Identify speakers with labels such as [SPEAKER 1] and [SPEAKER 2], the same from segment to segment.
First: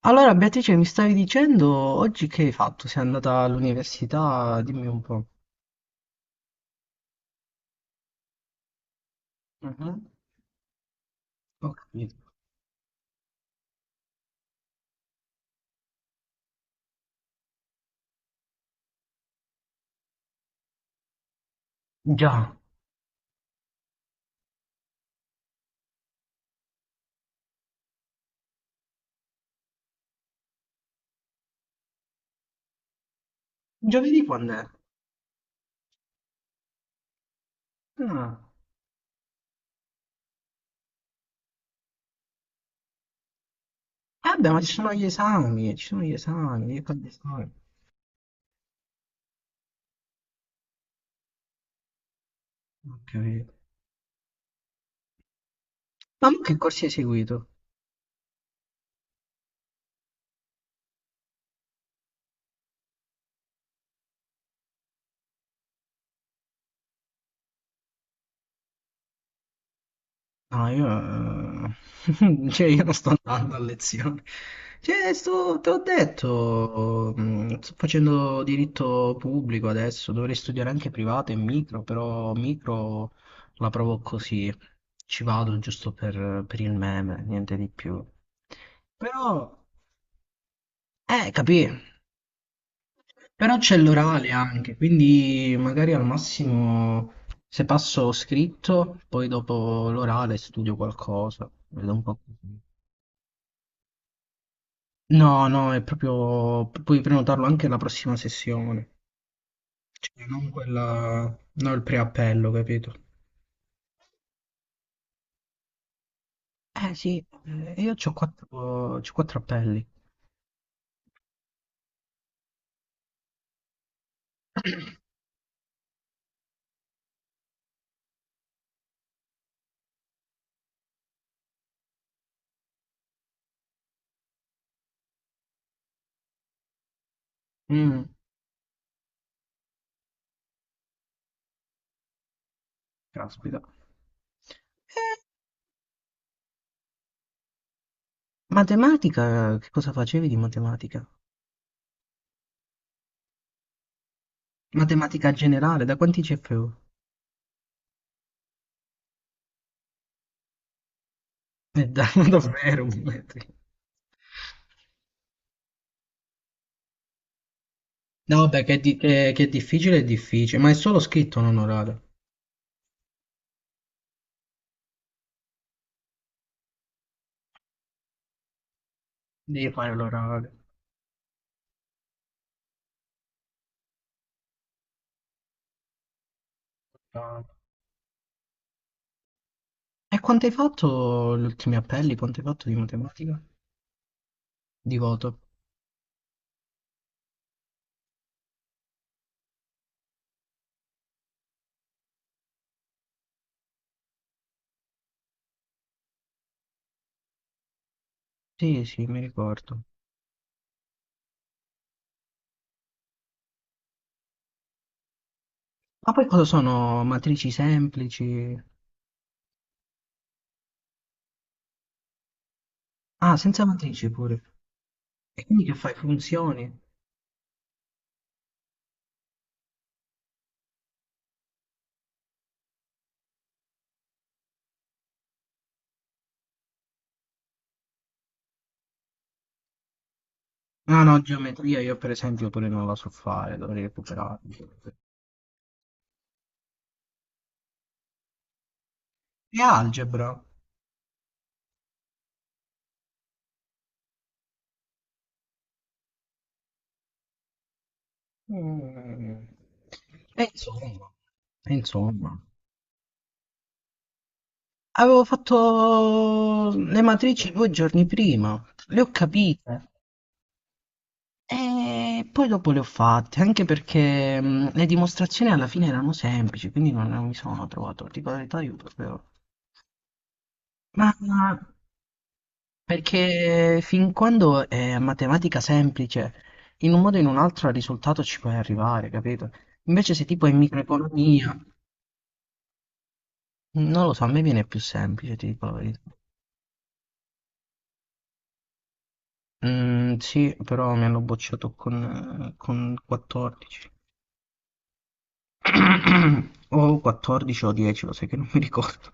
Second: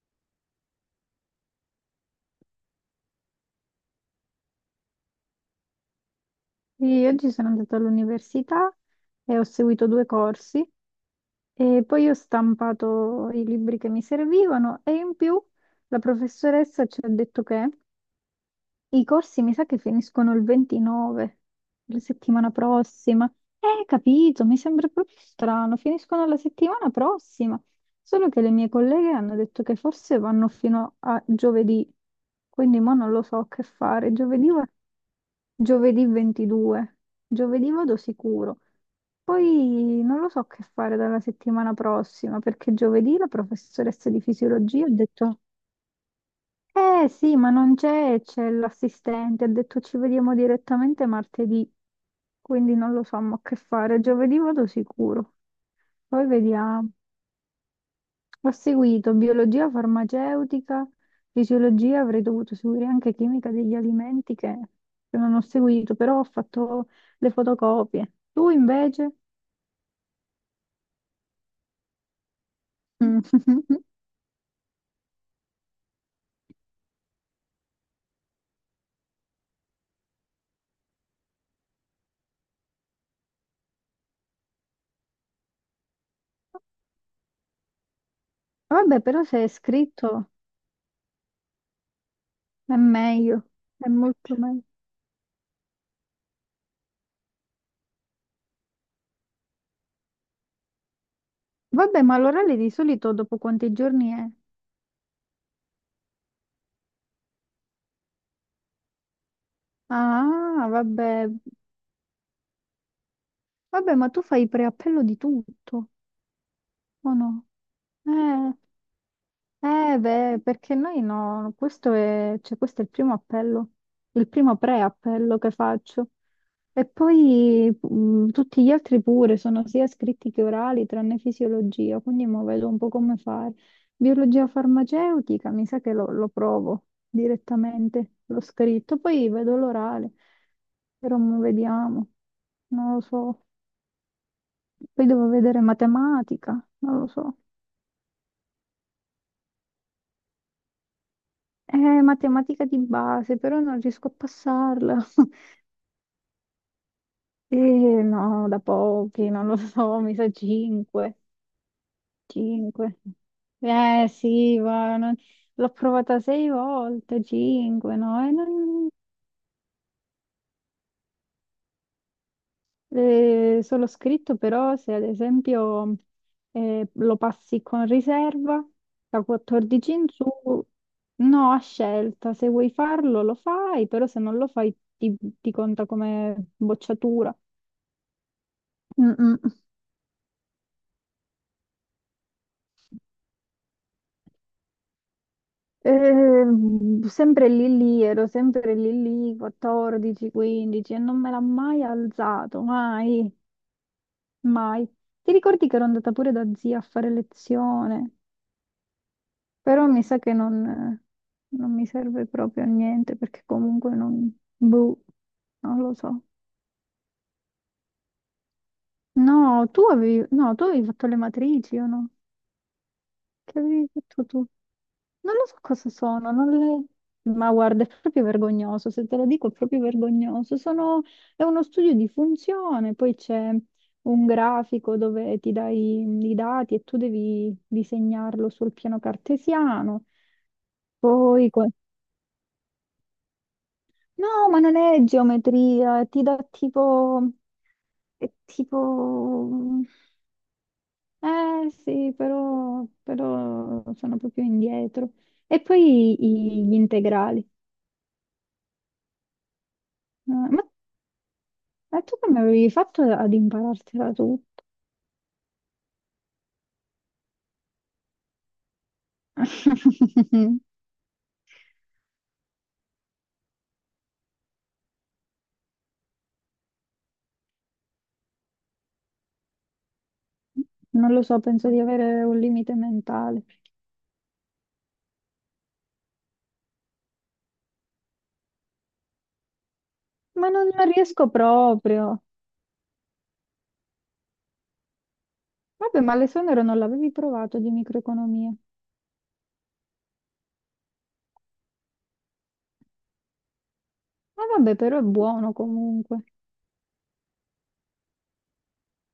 [SPEAKER 1] Allora, Beatrice, mi stavi dicendo oggi che hai fatto? Sei andata all'università? Dimmi un po'.
[SPEAKER 2] Sì, oggi sono andata all'università e ho seguito due
[SPEAKER 1] Mhm.
[SPEAKER 2] corsi
[SPEAKER 1] Ho
[SPEAKER 2] e poi ho
[SPEAKER 1] capito.
[SPEAKER 2] stampato i libri che mi servivano e in più la professoressa ci ha detto che i corsi mi sa che finiscono il 29, la settimana
[SPEAKER 1] Già.
[SPEAKER 2] prossima. Capito, mi sembra proprio strano, finiscono la settimana prossima. Solo che le mie colleghe hanno detto che forse vanno fino a giovedì, quindi mo non lo so che fare.
[SPEAKER 1] Giovedì
[SPEAKER 2] Giovedì,
[SPEAKER 1] quando è?
[SPEAKER 2] giovedì 22, giovedì vado
[SPEAKER 1] Ah.
[SPEAKER 2] sicuro. Poi non lo so che fare dalla settimana prossima, perché giovedì la professoressa di
[SPEAKER 1] Eh beh, ma ci
[SPEAKER 2] fisiologia ha
[SPEAKER 1] sono gli
[SPEAKER 2] detto.
[SPEAKER 1] esami, ci sono gli esami, io quando
[SPEAKER 2] Eh sì, ma
[SPEAKER 1] esami.
[SPEAKER 2] non c'è, c'è l'assistente, ha detto ci vediamo direttamente martedì, quindi non
[SPEAKER 1] Ho
[SPEAKER 2] lo so, ma
[SPEAKER 1] capito.
[SPEAKER 2] che fare, giovedì vado sicuro. Poi
[SPEAKER 1] Ma mo che corsi
[SPEAKER 2] vediamo.
[SPEAKER 1] hai seguito?
[SPEAKER 2] Ho seguito biologia farmaceutica, fisiologia, avrei dovuto seguire anche chimica degli alimenti che non ho seguito, però ho fatto le fotocopie. Tu invece?
[SPEAKER 1] No, io... cioè, io non sto andando a
[SPEAKER 2] Mm.
[SPEAKER 1] lezione. Cioè, te l'ho detto, sto facendo diritto pubblico adesso, dovrei studiare anche privato e micro, però micro la provo così, ci vado giusto per il meme, niente di più.
[SPEAKER 2] Vabbè, però se è
[SPEAKER 1] Però,
[SPEAKER 2] scritto
[SPEAKER 1] capì?
[SPEAKER 2] è meglio,
[SPEAKER 1] Però c'è
[SPEAKER 2] è
[SPEAKER 1] l'orale
[SPEAKER 2] molto meglio.
[SPEAKER 1] anche, quindi magari al massimo se passo scritto, poi dopo l'orale studio qualcosa, vedo un
[SPEAKER 2] Vabbè,
[SPEAKER 1] po',
[SPEAKER 2] ma l'orale
[SPEAKER 1] così.
[SPEAKER 2] di solito dopo quanti giorni è?
[SPEAKER 1] No, no, è proprio, puoi prenotarlo anche la prossima sessione. Cioè, non
[SPEAKER 2] Ah,
[SPEAKER 1] quella...
[SPEAKER 2] vabbè.
[SPEAKER 1] non il preappello, capito?
[SPEAKER 2] Vabbè, ma tu fai preappello di tutto,
[SPEAKER 1] Eh
[SPEAKER 2] o
[SPEAKER 1] sì,
[SPEAKER 2] no?
[SPEAKER 1] io ho
[SPEAKER 2] Eh.
[SPEAKER 1] quattro, c'ho quattro appelli.
[SPEAKER 2] Eh beh, perché noi no, questo è, cioè, questo è il primo appello, il primo pre-appello che faccio. E poi tutti gli altri pure sono sia scritti che orali, tranne fisiologia, quindi mo vedo un po' come fare. Biologia farmaceutica, mi sa che lo provo
[SPEAKER 1] Mm,
[SPEAKER 2] direttamente, l'ho scritto, poi vedo l'orale, però mo vediamo, non lo so.
[SPEAKER 1] caspita.
[SPEAKER 2] Poi
[SPEAKER 1] Eh,
[SPEAKER 2] devo vedere matematica, non lo so.
[SPEAKER 1] matematica, che cosa facevi di matematica?
[SPEAKER 2] È matematica di base, però non riesco a passarla.
[SPEAKER 1] Matematica generale, da quanti CFU?
[SPEAKER 2] Eh, no, da pochi, non lo so, mi sa 5.
[SPEAKER 1] Davvero,
[SPEAKER 2] 5.
[SPEAKER 1] metri.
[SPEAKER 2] Eh sì, ma l'ho provata sei volte, 5, no?
[SPEAKER 1] No, vabbè, che, è di- che- che è difficile, ma è solo scritto, non orale.
[SPEAKER 2] Solo scritto, però se ad esempio lo passi con riserva, da
[SPEAKER 1] Devi
[SPEAKER 2] 14
[SPEAKER 1] fare
[SPEAKER 2] in su,
[SPEAKER 1] l'orale.
[SPEAKER 2] no, a scelta, se vuoi farlo lo fai, però se non lo fai ti conta come bocciatura.
[SPEAKER 1] Ah,
[SPEAKER 2] Mm, mm.
[SPEAKER 1] e quanto hai fatto gli ultimi appelli? Quanto hai fatto di matematica? Di voto?
[SPEAKER 2] Sempre lì lì, ero sempre lì lì, 14, 15 e non me l'ha mai alzato, mai, mai. Ti ricordi che ero andata pure da zia a fare lezione,
[SPEAKER 1] Sì, sì, mi ricordo.
[SPEAKER 2] però mi sa che non mi serve proprio a niente perché comunque non, boh, non lo
[SPEAKER 1] Ma
[SPEAKER 2] so.
[SPEAKER 1] poi cosa sono matrici semplici?
[SPEAKER 2] No, tu avevi, no, tu avevi fatto le matrici o no?
[SPEAKER 1] Ah,
[SPEAKER 2] Che
[SPEAKER 1] senza
[SPEAKER 2] avevi
[SPEAKER 1] matrici
[SPEAKER 2] detto tu?
[SPEAKER 1] pure.
[SPEAKER 2] Non
[SPEAKER 1] E
[SPEAKER 2] lo so
[SPEAKER 1] quindi che
[SPEAKER 2] cosa
[SPEAKER 1] fai?
[SPEAKER 2] sono, non
[SPEAKER 1] Funzioni?
[SPEAKER 2] le. Ma guarda, è proprio vergognoso, se te lo dico è proprio vergognoso. Sono. È uno studio di funzione, poi c'è un grafico dove ti dai i dati e tu devi disegnarlo sul piano cartesiano.
[SPEAKER 1] No, no,
[SPEAKER 2] Poi.
[SPEAKER 1] geometria io per esempio pure non la so fare, dovrei recuperare.
[SPEAKER 2] No, ma non è geometria, ti dà tipo. È tipo.
[SPEAKER 1] E algebra?
[SPEAKER 2] Eh sì, però sono proprio indietro. E poi gli integrali.
[SPEAKER 1] Mm. E
[SPEAKER 2] Ma,
[SPEAKER 1] insomma, e
[SPEAKER 2] ma tu come
[SPEAKER 1] insomma.
[SPEAKER 2] avevi fatto ad imparartela tutto?
[SPEAKER 1] Avevo fatto le matrici 2 giorni prima, le ho capite e poi dopo le ho fatte, anche perché le dimostrazioni alla fine erano semplici, quindi non mi sono trovato, tipo la verità io proprio.
[SPEAKER 2] Non
[SPEAKER 1] Ma
[SPEAKER 2] lo so, penso di avere un limite mentale.
[SPEAKER 1] perché fin quando è matematica semplice, in un modo o in un altro al risultato ci puoi arrivare, capito? Invece se tipo
[SPEAKER 2] Ma
[SPEAKER 1] è
[SPEAKER 2] non riesco
[SPEAKER 1] microeconomia,
[SPEAKER 2] proprio.
[SPEAKER 1] non lo so, a me viene più semplice, ti dico la
[SPEAKER 2] Vabbè,
[SPEAKER 1] verità.
[SPEAKER 2] ma l'esonero non l'avevi provato di microeconomia.
[SPEAKER 1] Mm, sì, però mi hanno bocciato con 14.
[SPEAKER 2] Ah, vabbè, però è buono comunque.
[SPEAKER 1] O 14 o 10, lo sai che non mi ricordo.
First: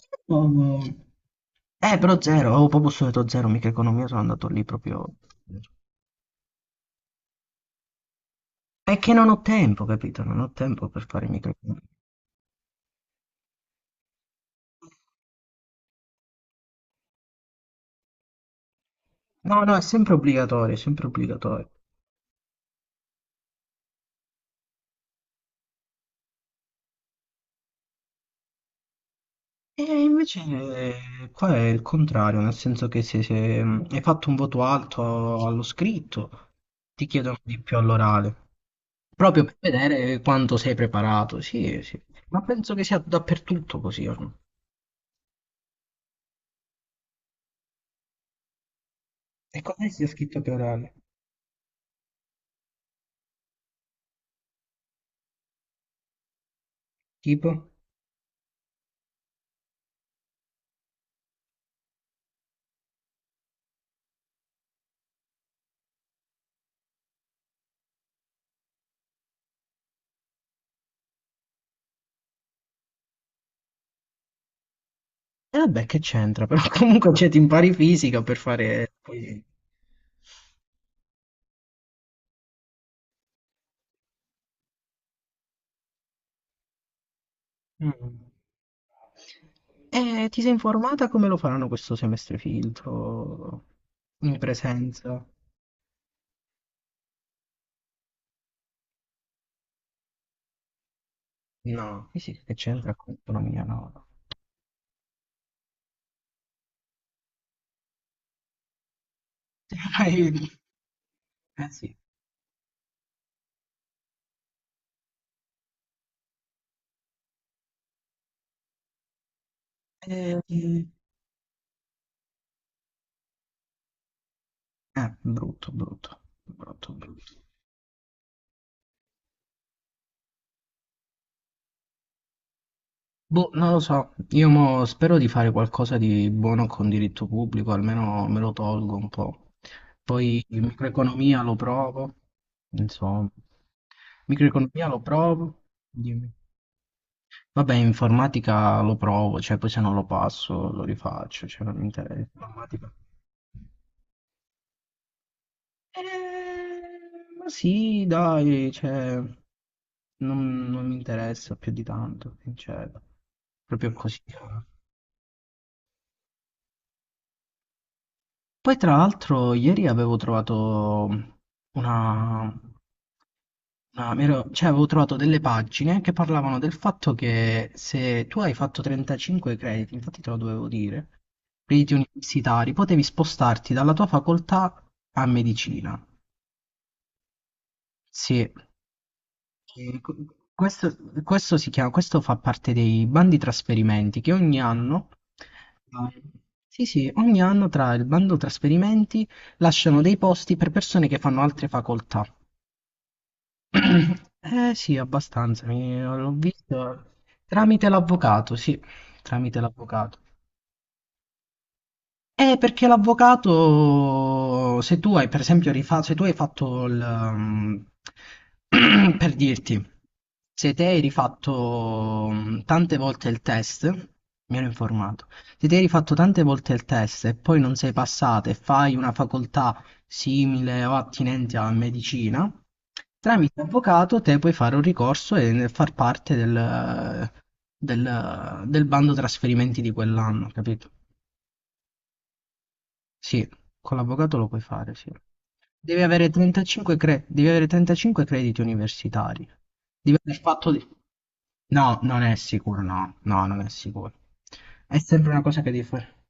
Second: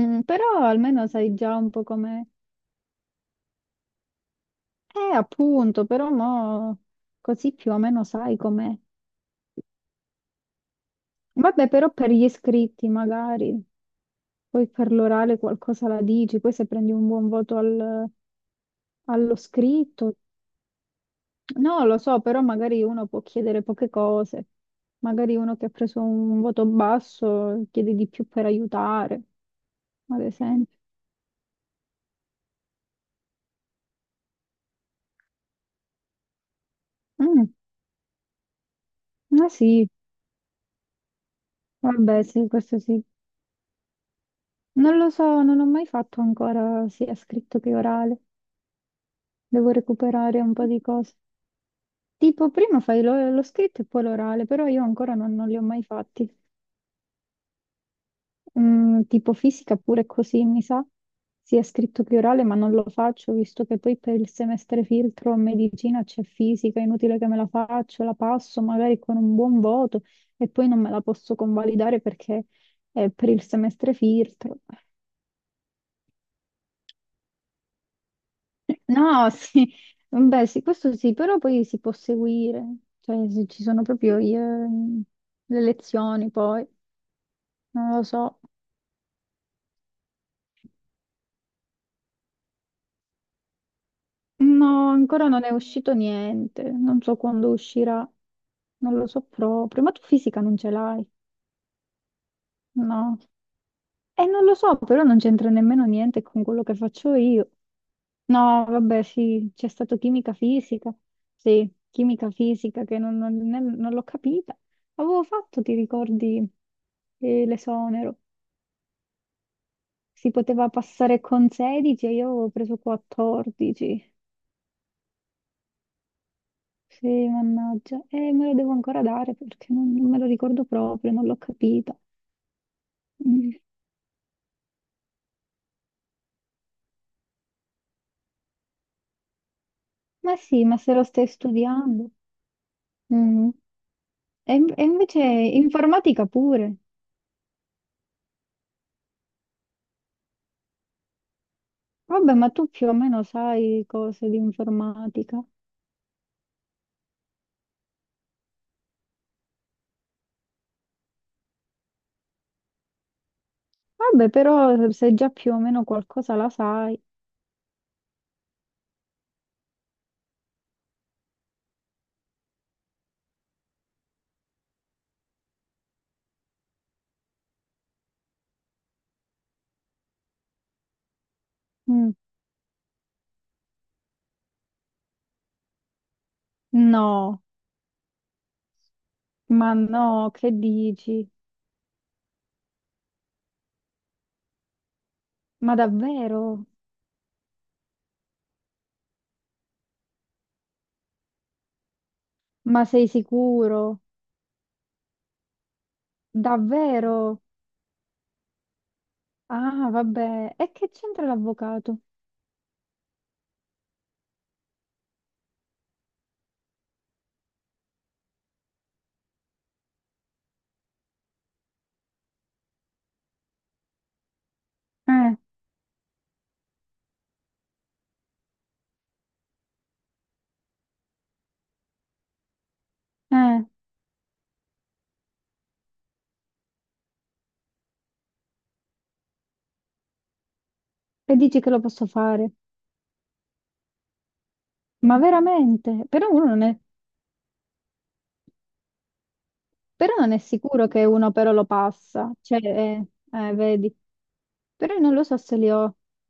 [SPEAKER 2] Mm, però
[SPEAKER 1] Oh,
[SPEAKER 2] almeno sai già un po'
[SPEAKER 1] però
[SPEAKER 2] com'è.
[SPEAKER 1] zero, avevo proprio studiato zero microeconomia, sono andato lì proprio.
[SPEAKER 2] Appunto, però mo così più o meno sai com'è.
[SPEAKER 1] È che non ho tempo, capito? Non ho tempo per fare i
[SPEAKER 2] Vabbè,
[SPEAKER 1] microfilm.
[SPEAKER 2] però per gli iscritti magari, poi per l'orale qualcosa la dici, poi se prendi un buon voto allo
[SPEAKER 1] No, no, è sempre
[SPEAKER 2] scritto,
[SPEAKER 1] obbligatorio, è sempre obbligatorio.
[SPEAKER 2] no, lo so, però magari uno può chiedere poche cose, magari uno che ha preso un voto basso chiede di più per aiutare,
[SPEAKER 1] E
[SPEAKER 2] ad
[SPEAKER 1] invece
[SPEAKER 2] esempio.
[SPEAKER 1] qua è il contrario, nel senso che se, hai fatto un voto alto allo scritto, ti chiedono
[SPEAKER 2] Mm,
[SPEAKER 1] di più all'orale, proprio
[SPEAKER 2] ma
[SPEAKER 1] per
[SPEAKER 2] sì,
[SPEAKER 1] vedere quanto sei preparato. Sì, sì.
[SPEAKER 2] vabbè,
[SPEAKER 1] Ma
[SPEAKER 2] sì,
[SPEAKER 1] penso
[SPEAKER 2] questo
[SPEAKER 1] che sia
[SPEAKER 2] sì.
[SPEAKER 1] dappertutto così ormai.
[SPEAKER 2] Non lo so, non ho mai fatto ancora sia scritto che orale,
[SPEAKER 1] E
[SPEAKER 2] devo
[SPEAKER 1] cos'è sia scritto
[SPEAKER 2] recuperare
[SPEAKER 1] che
[SPEAKER 2] un po' di
[SPEAKER 1] orale?
[SPEAKER 2] cose. Tipo, prima fai lo scritto e poi l'orale, però io ancora non li ho mai fatti.
[SPEAKER 1] Tipo?
[SPEAKER 2] Mm, tipo fisica pure così, mi sa, sia scritto che orale, ma non lo faccio, visto che poi per il semestre filtro a medicina c'è fisica, è inutile che me la faccio, la passo magari con un buon voto e poi non me la posso convalidare perché è per il semestre filtro.
[SPEAKER 1] E vabbè, che c'entra, però comunque cioè, ti impari fisica per fare
[SPEAKER 2] No,
[SPEAKER 1] poesia.
[SPEAKER 2] sì, beh, sì, questo sì, però poi si può seguire, cioè se ci sono proprio le lezioni poi, non lo
[SPEAKER 1] Mm.
[SPEAKER 2] so.
[SPEAKER 1] E ti sei informata come lo faranno questo semestre filtro in
[SPEAKER 2] No,
[SPEAKER 1] presenza?
[SPEAKER 2] ancora non è uscito niente, non so quando uscirà, non lo so proprio, ma tu fisica non ce l'hai,
[SPEAKER 1] No, sì, sì, che c'entra con
[SPEAKER 2] no?
[SPEAKER 1] l'economia, no.
[SPEAKER 2] E non lo so, però non c'entra nemmeno niente con quello che faccio io. No, vabbè, sì, c'è stato chimica
[SPEAKER 1] No.
[SPEAKER 2] fisica,
[SPEAKER 1] Eh
[SPEAKER 2] sì,
[SPEAKER 1] sì.
[SPEAKER 2] chimica fisica che non l'ho capita. Avevo fatto, ti ricordi, l'esonero? Si
[SPEAKER 1] Eh,
[SPEAKER 2] poteva
[SPEAKER 1] eh,
[SPEAKER 2] passare con 16 e io avevo preso 14.
[SPEAKER 1] brutto, brutto, brutto,
[SPEAKER 2] Sì,
[SPEAKER 1] brutto.
[SPEAKER 2] mannaggia. E me lo devo ancora dare perché non me lo ricordo proprio, non l'ho capita.
[SPEAKER 1] Boh,
[SPEAKER 2] Mm.
[SPEAKER 1] non lo so, io mo spero di fare qualcosa di buono con diritto pubblico, almeno me lo tolgo un po'.
[SPEAKER 2] Ma
[SPEAKER 1] Poi
[SPEAKER 2] sì, ma se lo stai
[SPEAKER 1] microeconomia lo
[SPEAKER 2] studiando.
[SPEAKER 1] provo, insomma.
[SPEAKER 2] Mm. E
[SPEAKER 1] Microeconomia lo
[SPEAKER 2] invece
[SPEAKER 1] provo,
[SPEAKER 2] informatica
[SPEAKER 1] dimmi.
[SPEAKER 2] pure.
[SPEAKER 1] Vabbè, in informatica lo provo, cioè poi se non lo passo lo rifaccio, cioè non mi interessa.
[SPEAKER 2] Vabbè, ma tu più
[SPEAKER 1] Informatica.
[SPEAKER 2] o meno sai cose di informatica.
[SPEAKER 1] Ma sì, dai, cioè, non mi interessa più di tanto, cioè, proprio così.
[SPEAKER 2] Vabbè, però se già più o meno qualcosa la sai.
[SPEAKER 1] Poi tra l'altro ieri avevo trovato una, cioè avevo trovato delle pagine che parlavano del fatto che se tu hai fatto 35 crediti, infatti te lo dovevo dire, riti
[SPEAKER 2] Mm.
[SPEAKER 1] universitari, potevi spostarti dalla tua facoltà a medicina.
[SPEAKER 2] No,
[SPEAKER 1] Sì,
[SPEAKER 2] ma
[SPEAKER 1] e
[SPEAKER 2] no, che
[SPEAKER 1] questo,
[SPEAKER 2] dici?
[SPEAKER 1] questo si chiama, questo fa parte dei bandi trasferimenti che ogni anno,
[SPEAKER 2] Ma
[SPEAKER 1] eh,
[SPEAKER 2] davvero?
[SPEAKER 1] sì, sì, ogni anno tra il bando trasferimenti lasciano dei posti per persone che fanno altre facoltà.
[SPEAKER 2] Ma sei sicuro?
[SPEAKER 1] Eh sì, abbastanza, l'ho visto
[SPEAKER 2] Davvero?
[SPEAKER 1] tramite l'avvocato, sì, tramite
[SPEAKER 2] Ah,
[SPEAKER 1] l'avvocato.
[SPEAKER 2] vabbè. E che c'entra l'avvocato?
[SPEAKER 1] Perché l'avvocato, se tu hai per esempio rifatto, se tu hai fatto il, per dirti, se te hai rifatto tante volte il test, mi ero informato,
[SPEAKER 2] Eh.
[SPEAKER 1] se te hai rifatto tante volte il test e poi non sei passato e fai una facoltà simile o attinente alla medicina, tramite
[SPEAKER 2] Eh,
[SPEAKER 1] avvocato te puoi fare un ricorso e far parte del bando trasferimenti di quell'anno, capito?
[SPEAKER 2] e dici che lo posso fare?
[SPEAKER 1] Sì, con l'avvocato lo puoi fare, sì.
[SPEAKER 2] Ma
[SPEAKER 1] Devi
[SPEAKER 2] veramente?
[SPEAKER 1] avere
[SPEAKER 2] Però uno non è,
[SPEAKER 1] 35, devi avere 35 crediti universitari.
[SPEAKER 2] però
[SPEAKER 1] Devi
[SPEAKER 2] non è
[SPEAKER 1] aver fatto di.
[SPEAKER 2] sicuro che uno però lo
[SPEAKER 1] No, non
[SPEAKER 2] passa.
[SPEAKER 1] è
[SPEAKER 2] Cioè,
[SPEAKER 1] sicuro, no, no, non è
[SPEAKER 2] vedi.
[SPEAKER 1] sicuro.
[SPEAKER 2] Però
[SPEAKER 1] È
[SPEAKER 2] io non lo
[SPEAKER 1] sempre
[SPEAKER 2] so
[SPEAKER 1] una
[SPEAKER 2] se
[SPEAKER 1] cosa che
[SPEAKER 2] li
[SPEAKER 1] devi
[SPEAKER 2] ho.
[SPEAKER 1] fare.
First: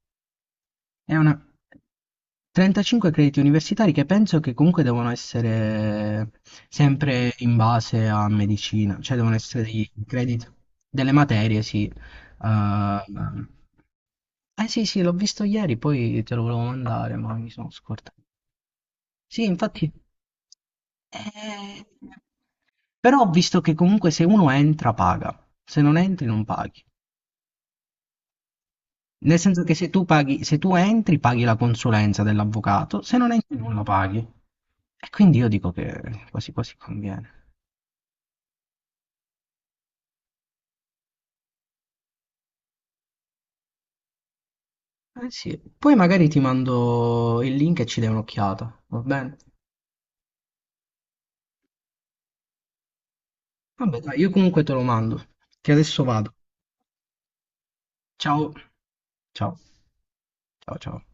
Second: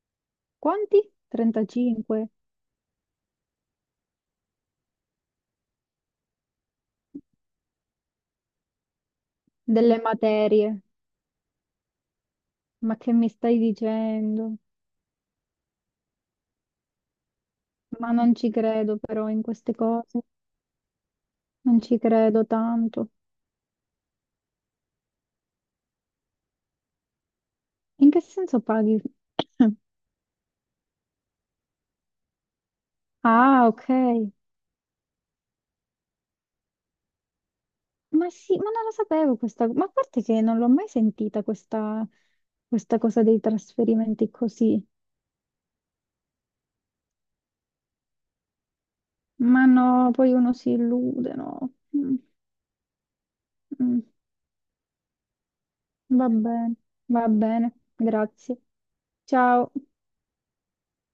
[SPEAKER 2] Quanti?
[SPEAKER 1] È una.
[SPEAKER 2] 35
[SPEAKER 1] 35 crediti universitari che penso che comunque devono essere sempre in base a medicina, cioè devono essere dei
[SPEAKER 2] delle
[SPEAKER 1] crediti,
[SPEAKER 2] materie.
[SPEAKER 1] delle materie, sì.
[SPEAKER 2] Ma
[SPEAKER 1] eh
[SPEAKER 2] che mi stai dicendo?
[SPEAKER 1] eh sì, sì, l'ho visto ieri, poi te lo volevo mandare, ma mi sono
[SPEAKER 2] Ma
[SPEAKER 1] scordato.
[SPEAKER 2] non ci credo però in
[SPEAKER 1] Sì,
[SPEAKER 2] queste
[SPEAKER 1] infatti
[SPEAKER 2] cose.
[SPEAKER 1] ehm,
[SPEAKER 2] Non ci credo tanto.
[SPEAKER 1] però ho visto che comunque se uno entra paga, se non entri non paghi.
[SPEAKER 2] In che senso paghi?
[SPEAKER 1] Nel senso che se tu paghi, se tu entri paghi la consulenza dell'avvocato, se non entri
[SPEAKER 2] Ah,
[SPEAKER 1] non la
[SPEAKER 2] ok.
[SPEAKER 1] paghi. E quindi io dico che quasi quasi conviene.
[SPEAKER 2] Ma sì, ma non lo sapevo questa, ma a parte che non l'ho mai sentita questa cosa dei trasferimenti così.
[SPEAKER 1] Eh sì, poi magari ti mando il link e ci dai un'occhiata, va bene?
[SPEAKER 2] Ma no, poi uno si illude, no. Mm,
[SPEAKER 1] Vabbè,
[SPEAKER 2] mm.
[SPEAKER 1] dai, io comunque te lo mando, che adesso
[SPEAKER 2] Va
[SPEAKER 1] vado.
[SPEAKER 2] bene, va bene,
[SPEAKER 1] Ciao.
[SPEAKER 2] grazie.
[SPEAKER 1] Ciao.
[SPEAKER 2] Ciao.
[SPEAKER 1] Ciao, ciao.